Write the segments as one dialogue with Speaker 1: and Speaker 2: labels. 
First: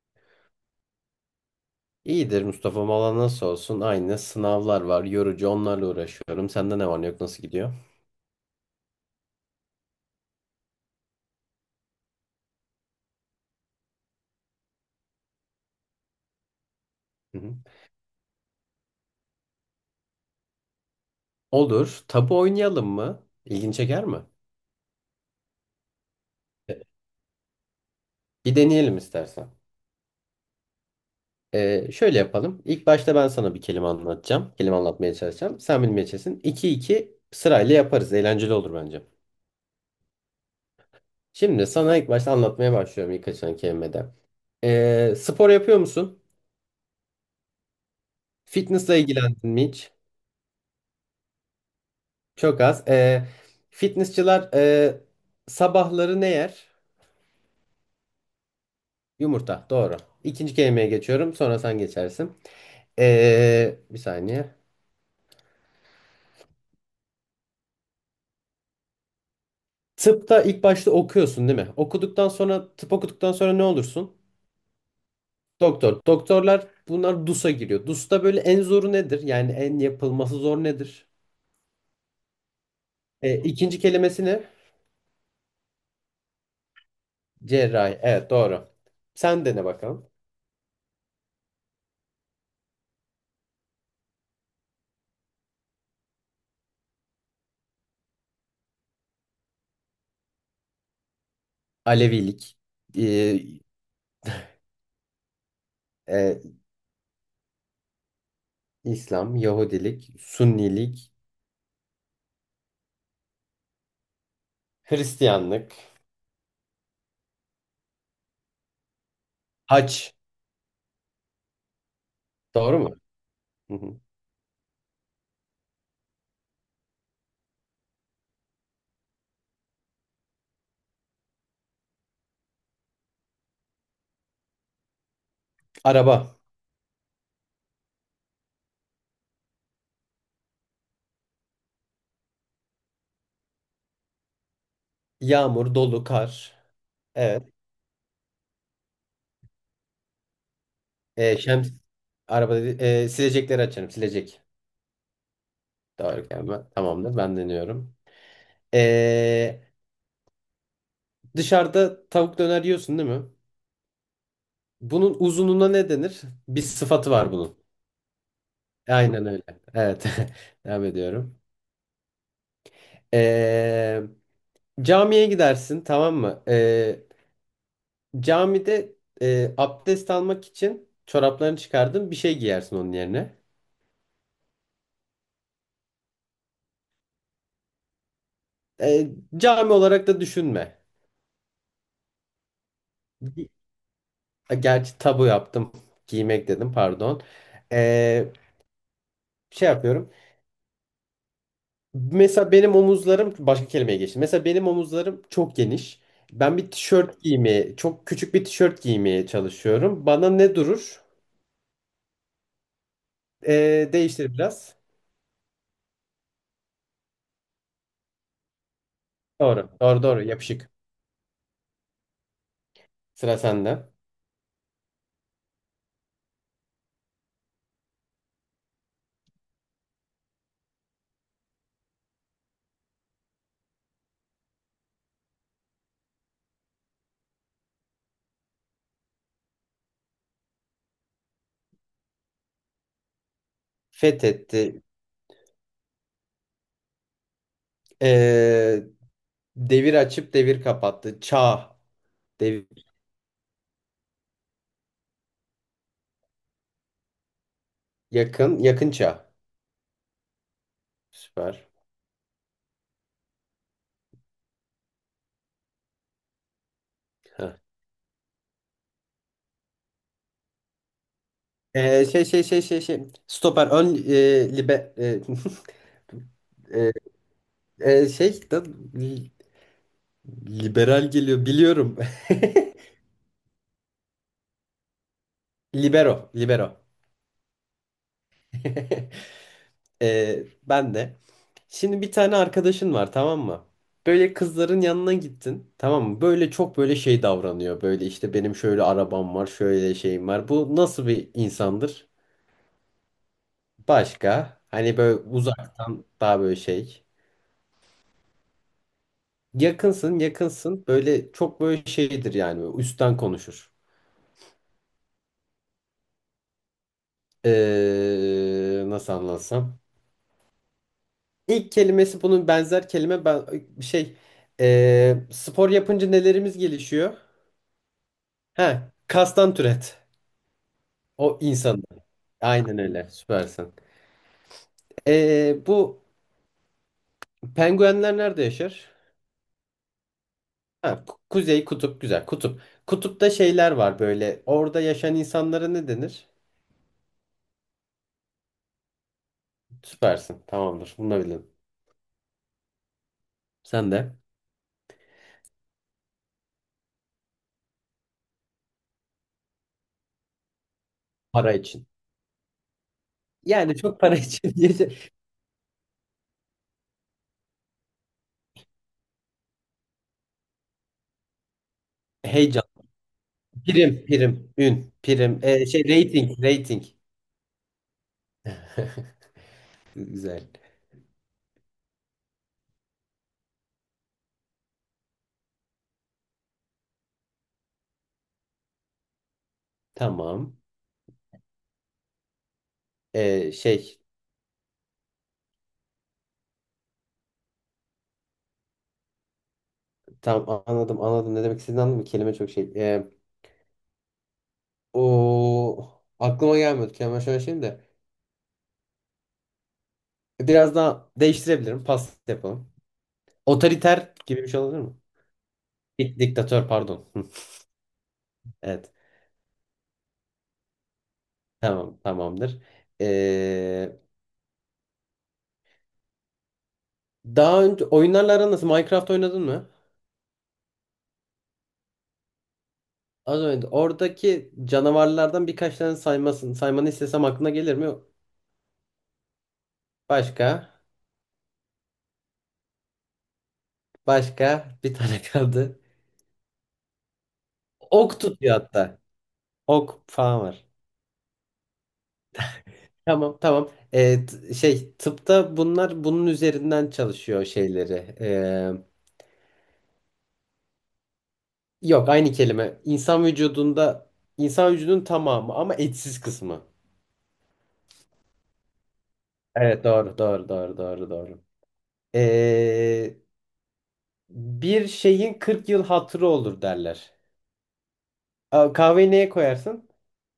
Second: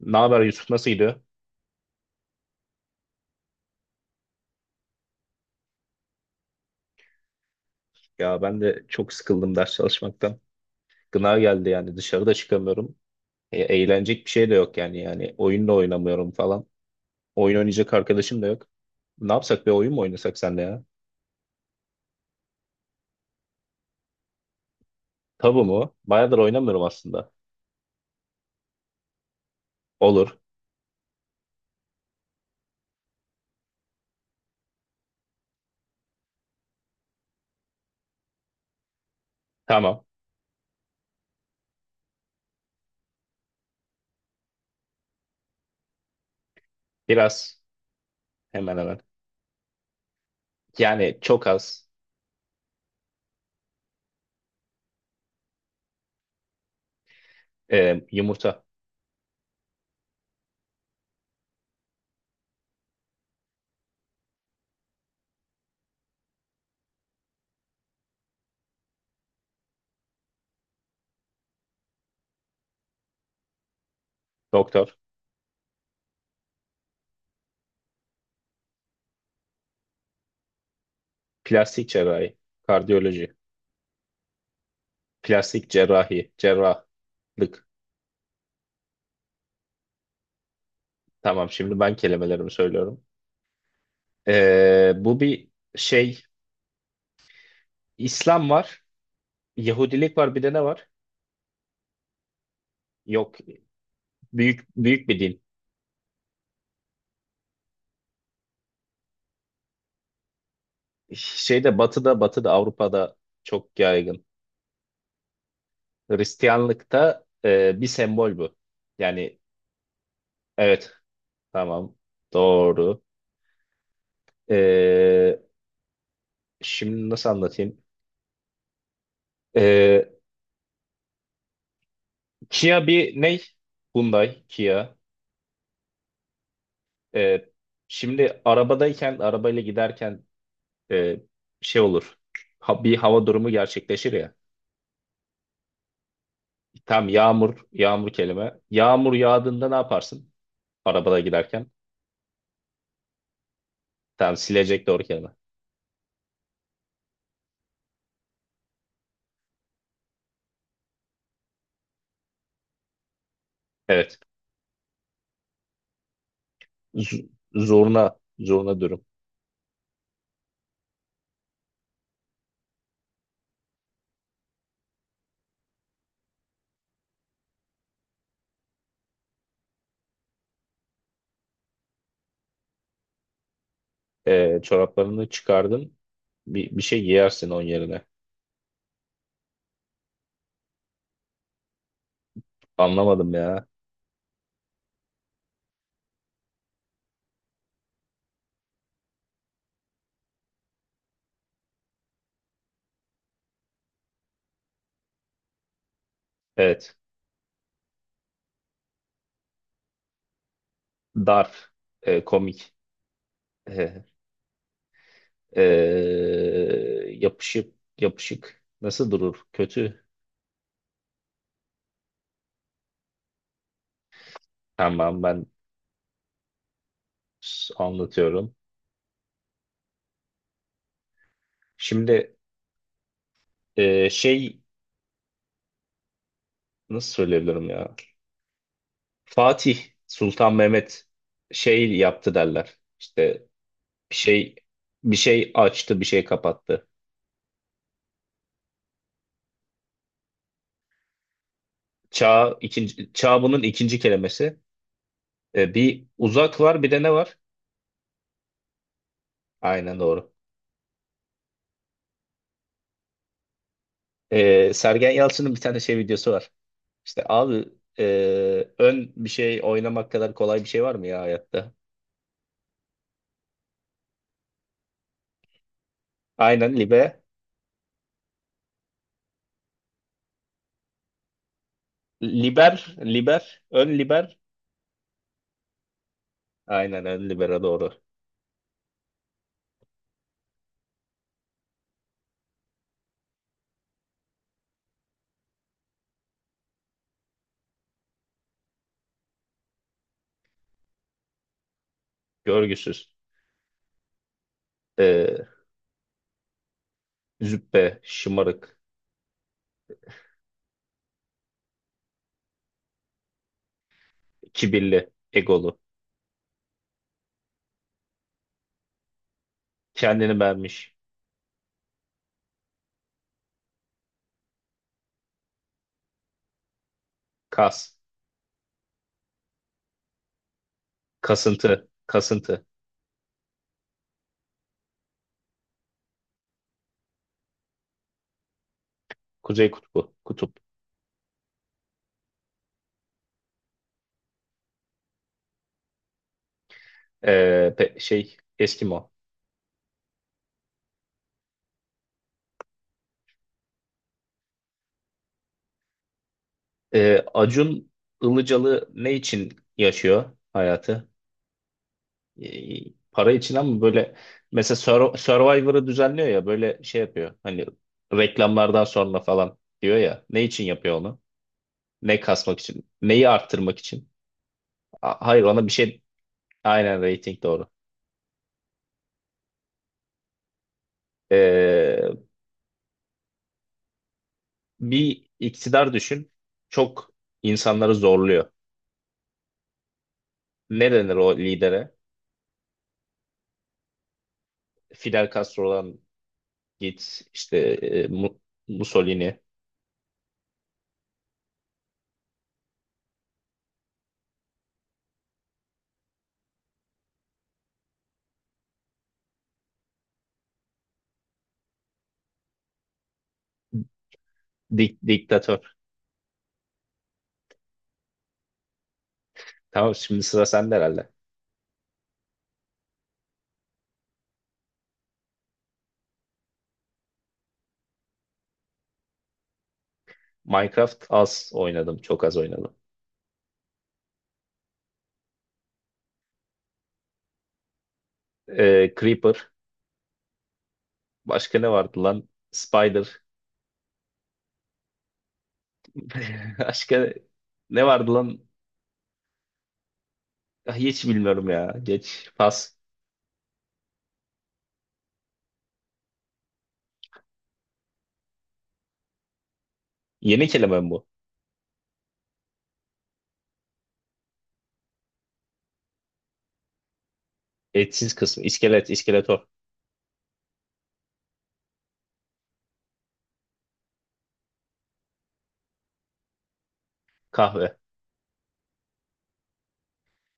Speaker 1: Ne haber Yusuf, nasıl gidiyor?
Speaker 2: İyidir Mustafa. Valla nasıl olsun? Aynı, sınavlar var. Yorucu, onlarla uğraşıyorum. Sende ne var ne yok, nasıl gidiyor?
Speaker 1: Ya ben de çok sıkıldım ders çalışmaktan. Gına geldi, yani dışarıda çıkamıyorum. Eğlenecek bir şey de yok yani. Yani oyun da oynamıyorum falan.
Speaker 2: Hı hı.
Speaker 1: Oyun oynayacak arkadaşım da yok. Ne yapsak, bir oyun mu oynasak senle ya?
Speaker 2: Olur. Tabu oynayalım mı? İlgin çeker mi?
Speaker 1: Tabu mu? Bayağıdır
Speaker 2: E,
Speaker 1: oynamıyorum aslında.
Speaker 2: Bir deneyelim istersen.
Speaker 1: Olur.
Speaker 2: Şöyle yapalım. İlk başta ben sana bir kelime anlatacağım. Kelime anlatmaya çalışacağım. Sen bilmeye çalışsın. İki iki sırayla yaparız. Eğlenceli olur bence.
Speaker 1: Tamam.
Speaker 2: Şimdi sana ilk başta anlatmaya başlıyorum ilk açılan kelimede. Spor yapıyor musun?
Speaker 1: Biraz. Hemen
Speaker 2: Fitness'la
Speaker 1: hemen.
Speaker 2: ilgilendin mi hiç?
Speaker 1: Yani çok az.
Speaker 2: Çok az. Fitnessçılar sabahları ne yer?
Speaker 1: Yumurta.
Speaker 2: Yumurta. Doğru. İkinci kelimeye geçiyorum. Sonra sen geçersin. Bir saniye. Tıpta ilk başta okuyorsun değil mi? Okuduktan sonra tıp okuduktan sonra ne olursun?
Speaker 1: Doktor.
Speaker 2: Doktor. Doktorlar bunlar DUS'a giriyor. DUS'ta böyle en zoru nedir? Yani en yapılması zor nedir?
Speaker 1: Plastik cerrahi. Kardiyoloji.
Speaker 2: İkinci kelimesi ne?
Speaker 1: Plastik cerrahi. Cerrahlık.
Speaker 2: Cerrahi. Evet, doğru. Sen dene bakalım.
Speaker 1: Tamam, şimdi ben kelimelerimi söylüyorum. Bu bir şey, İslam var, Yahudilik var, bir de ne var?
Speaker 2: Alevilik.
Speaker 1: Yok,
Speaker 2: Ee,
Speaker 1: büyük büyük bir din.
Speaker 2: e, İslam, Yahudilik, Sünnilik,
Speaker 1: Şeyde Batı'da, Batı'da, Avrupa'da çok yaygın.
Speaker 2: Hristiyanlık,
Speaker 1: Hristiyanlıkta bir sembol bu. Yani
Speaker 2: haç,
Speaker 1: evet, tamam,
Speaker 2: doğru mu?
Speaker 1: doğru.
Speaker 2: Hı hı.
Speaker 1: E, Şimdi nasıl anlatayım? E, Kia bir ne? Hyundai, Kia.
Speaker 2: Araba,
Speaker 1: E, Şimdi arabadayken, arabayla giderken e, şey olur. Bir hava durumu gerçekleşir ya.
Speaker 2: yağmur, dolu, kar.
Speaker 1: Tam
Speaker 2: Evet.
Speaker 1: yağmur, yağmur kelime. Yağmur yağdığında ne yaparsın? Arabada
Speaker 2: E,
Speaker 1: giderken.
Speaker 2: şems, araba dedi, silecekleri açarım,
Speaker 1: Tam
Speaker 2: silecek.
Speaker 1: silecek doğru kelime.
Speaker 2: Doğru gelme. Tamamdır, ben deniyorum. E, Dışarıda tavuk döner yiyorsun değil mi?
Speaker 1: Evet.
Speaker 2: Bunun uzunluğuna ne denir? Bir sıfatı var bunun.
Speaker 1: Zurna, zurna dürüm.
Speaker 2: Aynen öyle. Evet. Devam ediyorum. E, Camiye gidersin, tamam mı? Camide abdest almak için çoraplarını çıkardın, bir şey giyersin onun yerine.
Speaker 1: Çoraplarını çıkardın. Bir şey giyersin onun yerine.
Speaker 2: E, Cami olarak da düşünme.
Speaker 1: Anlamadım
Speaker 2: Gi-
Speaker 1: ya.
Speaker 2: Gerçi tabu yaptım. Giymek dedim, pardon. E, Şey yapıyorum. Mesela benim omuzlarım başka kelimeye geçti. Mesela benim omuzlarım çok geniş. Ben bir
Speaker 1: Evet.
Speaker 2: tişört giymeye, çok küçük bir tişört giymeye çalışıyorum. Bana ne durur?
Speaker 1: Darf. Komik. Ee,
Speaker 2: Değiştir biraz.
Speaker 1: ee, Yapışık, yapışık. Nasıl durur?
Speaker 2: Doğru, doğru,
Speaker 1: Kötü.
Speaker 2: doğru. Yapışık. Sıra sende.
Speaker 1: Tamam, ben anlatıyorum. Şimdi şey, nasıl söyleyebilirim ya? Fatih Sultan Mehmet şey yaptı derler. İşte bir şey,
Speaker 2: Fethetti.
Speaker 1: bir şey açtı, bir şey kapattı.
Speaker 2: E, Devir açıp devir kapattı. Çağ.
Speaker 1: Çağ,
Speaker 2: Devir.
Speaker 1: ikinci çağ bunun ikinci kelimesi. Bir uzak var, bir de ne var?
Speaker 2: Yakın. Yakın çağ.
Speaker 1: Aynen doğru.
Speaker 2: Süper.
Speaker 1: Sergen Yalçın'ın bir tane şey videosu var. İşte
Speaker 2: Heh.
Speaker 1: abi, e, ön bir şey oynamak kadar kolay bir şey var mı ya hayatta?
Speaker 2: Stoper. Ön e, libe, e,
Speaker 1: Aynen
Speaker 2: e,
Speaker 1: libe
Speaker 2: e, şey da, li- liberal geliyor. Biliyorum.
Speaker 1: liber liber ön liber.
Speaker 2: Libero. Libero.
Speaker 1: Aynen ön libero doğru.
Speaker 2: Ben de. Şimdi bir tane arkadaşın var, tamam mı? Böyle kızların yanına gittin, tamam mı? Böyle çok böyle şey davranıyor. Böyle işte benim şöyle arabam var, şöyle şeyim var. Bu nasıl bir insandır?
Speaker 1: Görgüsüz.
Speaker 2: Başka, hani böyle
Speaker 1: Ee,
Speaker 2: uzaktan daha böyle şey.
Speaker 1: Züppe, şımarık,
Speaker 2: Yakınsın, yakınsın, böyle çok böyle şeydir yani, böyle üstten konuşur.
Speaker 1: kibirli, egolu.
Speaker 2: Nasıl anlatsam.
Speaker 1: Kendini beğenmiş.
Speaker 2: İlk kelimesi bunun benzer kelime, ben e, şey spor yapınca nelerimiz gelişiyor?
Speaker 1: Kas.
Speaker 2: Ha, kastan türet. O insan.
Speaker 1: Kasıntı. Kasıntı.
Speaker 2: Aynen öyle. Süpersin. Bu penguenler nerede yaşar?
Speaker 1: Kuzey kutbu. Kutup.
Speaker 2: Ha, kuzey kutup, güzel kutup. Kutupta şeyler var böyle. Orada yaşayan insanlara ne denir?
Speaker 1: Ee, Şey, Eskimo.
Speaker 2: Süpersin. Tamamdır. Bunu da bildim. Sen de
Speaker 1: Acun Ilıcalı ne için yaşıyor hayatı?
Speaker 2: para için.
Speaker 1: E, para için,
Speaker 2: Yani
Speaker 1: ama
Speaker 2: çok
Speaker 1: böyle
Speaker 2: para için.
Speaker 1: mesela Survivor'ı düzenliyor ya, böyle şey yapıyor. Hani reklamlardan sonra falan diyor ya. Ne için yapıyor onu? Ne kasmak
Speaker 2: Heyecan.
Speaker 1: için? Neyi arttırmak
Speaker 2: Prim,
Speaker 1: için?
Speaker 2: prim, ün, prim,
Speaker 1: Hayır,
Speaker 2: e,
Speaker 1: ona bir
Speaker 2: şey
Speaker 1: şey,
Speaker 2: rating, rating.
Speaker 1: aynen rating doğru.
Speaker 2: Güzel.
Speaker 1: Ee, Bir iktidar düşün. Çok insanları zorluyor.
Speaker 2: Tamam.
Speaker 1: Ne denir o lidere?
Speaker 2: E, şey,
Speaker 1: Fidel Castro'dan git işte, Mussolini,
Speaker 2: tam anladım, anladım. Ne demek istediğini anladım. Kelime çok şey. O aklıma gelmiyordu. Kelime şöyle şeyim de. Biraz daha değiştirebilirim. Pas yapalım. Otoriter gibi bir şey olabilir mi?
Speaker 1: diktatör.
Speaker 2: Diktatör, pardon. Evet.
Speaker 1: Tamam, şimdi sıra sende herhalde.
Speaker 2: Tamam, tamamdır. E, Daha önce oyunlarla aran nasıl? Minecraft oynadın mı?
Speaker 1: Minecraft az oynadım, çok az oynadım.
Speaker 2: Az önce oradaki canavarlardan birkaç tane saymasın. Saymanı istesem aklına gelir mi?
Speaker 1: Creeper.
Speaker 2: Başka.
Speaker 1: Başka ne vardı lan? Spider.
Speaker 2: Başka. Bir tane kaldı.
Speaker 1: Başka ne vardı
Speaker 2: Ok
Speaker 1: lan?
Speaker 2: tutuyor hatta. Ok falan var.
Speaker 1: Ah, hiç bilmiyorum ya. Geç. Pas.
Speaker 2: Tamam, tamam. Tıpta bunlar bunun üzerinden çalışıyor şeyleri. Ee,
Speaker 1: Yeni kelime mi bu?
Speaker 2: Yok, aynı kelime. İnsan vücudunda insan vücudunun tamamı, ama etsiz kısmı.
Speaker 1: Etsiz kısmı. İskelet, iskeletor.
Speaker 2: Evet, doğru doğru doğru doğru doğru. Ee, Bir şeyin 40 yıl hatırı olur derler.
Speaker 1: Kahve.
Speaker 2: A, kahveyi neye koyarsın?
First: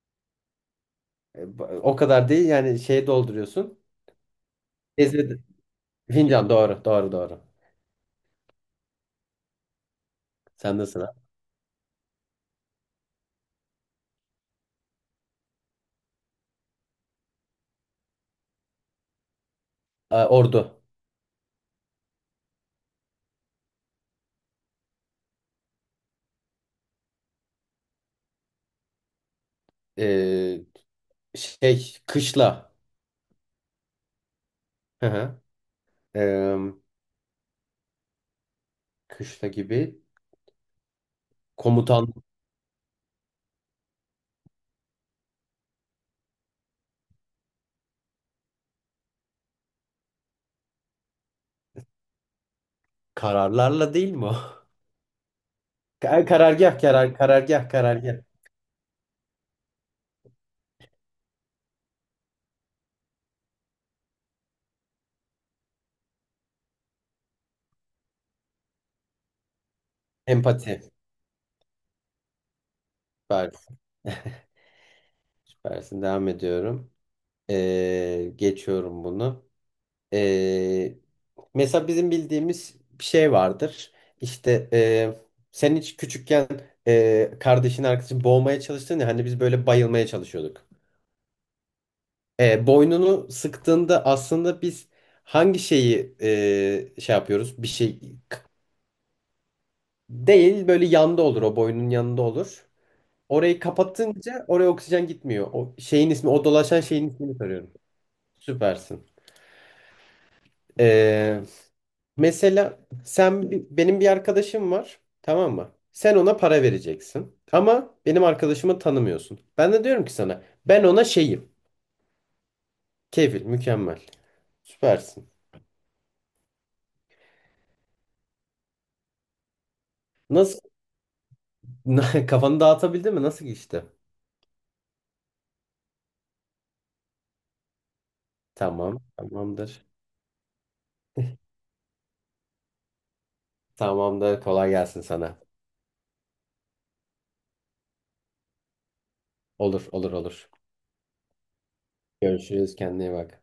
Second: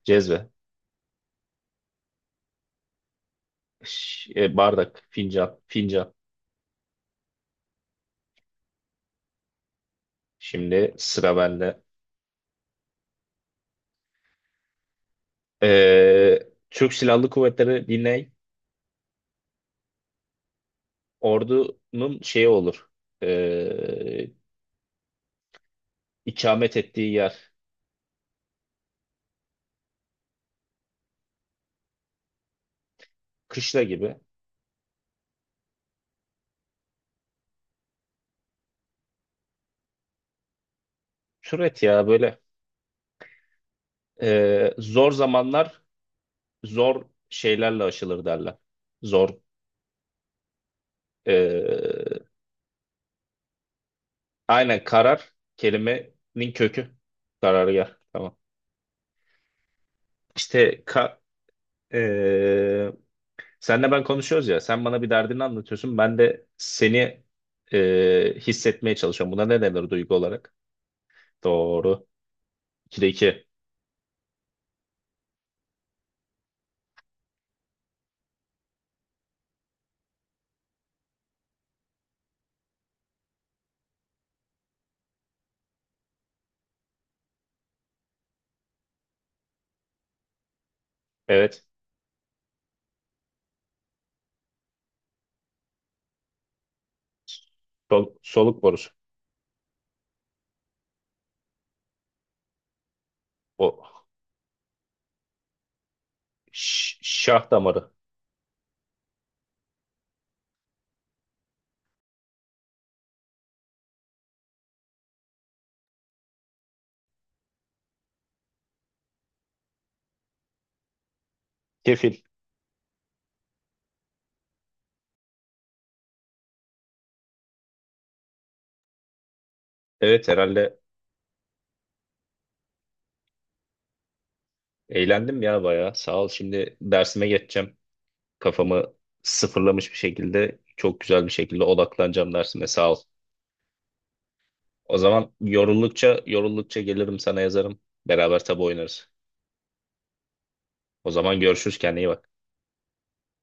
Speaker 1: Cezve.
Speaker 2: O kadar değil yani, şeye dolduruyorsun.
Speaker 1: Bardak.
Speaker 2: Ezbede.
Speaker 1: Fincan. Fincan.
Speaker 2: Fincan, doğru doğru doğru. Sen de
Speaker 1: Şimdi
Speaker 2: sıra.
Speaker 1: sıra bende. Ee, Türk Silahlı Kuvvetleri dinley.
Speaker 2: A, ordu.
Speaker 1: Ordunun şeyi olur. Ee, ikamet ettiği yer.
Speaker 2: E, Şey, kışla.
Speaker 1: Kışla gibi.
Speaker 2: Hı hı. E, Kışla gibi.
Speaker 1: Türet ya
Speaker 2: Komutan
Speaker 1: böyle. Zor zamanlar zor şeylerle aşılır derler. Zor. e,
Speaker 2: kararlarla değil mi o?
Speaker 1: aynen karar, kelimenin
Speaker 2: Karargah,
Speaker 1: kökü.
Speaker 2: karar, karargah,
Speaker 1: Karargah.
Speaker 2: karargah.
Speaker 1: Tamam. İşte e, senle ben konuşuyoruz ya. Sen bana bir derdini anlatıyorsun. Ben de seni hissetmeye çalışıyorum. Buna ne denir duygu olarak?
Speaker 2: Empati.
Speaker 1: Doğru. 2'de 2.
Speaker 2: Süper. Süpersin. Devam ediyorum. Geçiyorum bunu. Ee, Mesela bizim bildiğimiz bir şey vardır. İşte sen hiç küçükken kardeşin arkadaşın boğmaya çalıştın ya, hani biz böyle bayılmaya çalışıyorduk.
Speaker 1: Evet.
Speaker 2: Boynunu sıktığında aslında biz hangi şeyi yapıyoruz? Bir şey k-
Speaker 1: Soluk borusu.
Speaker 2: değil, böyle yanda olur, o boynun yanında olur. Orayı
Speaker 1: O
Speaker 2: kapatınca oraya oksijen gitmiyor. O şeyin ismi, o dolaşan şeyin ismini
Speaker 1: şah
Speaker 2: soruyorum.
Speaker 1: damarı.
Speaker 2: Süpersin. E, Mesela sen benim bir arkadaşım var, tamam mı? Sen ona para vereceksin. Ama benim arkadaşımı tanımıyorsun. Ben de diyorum ki sana, ben ona şeyim.
Speaker 1: Kefil.
Speaker 2: Kefil, mükemmel. Süpersin.
Speaker 1: Evet
Speaker 2: Nasıl
Speaker 1: herhalde
Speaker 2: kafanı dağıtabildin mi? Nasıl geçti?
Speaker 1: eğlendim ya bayağı. Sağ ol. Şimdi dersime geçeceğim. Kafamı
Speaker 2: Tamam, tamamdır.
Speaker 1: sıfırlamış bir şekilde, çok güzel bir şekilde odaklanacağım dersime. Sağ ol.
Speaker 2: Tamamdır. Kolay
Speaker 1: O
Speaker 2: gelsin
Speaker 1: zaman
Speaker 2: sana.
Speaker 1: yoruldukça gelirim, sana yazarım. Beraber tabu oynarız.
Speaker 2: Olur, olur, olur.
Speaker 1: O zaman görüşürüz, kendine iyi bak.
Speaker 2: Görüşürüz. Kendine iyi bak.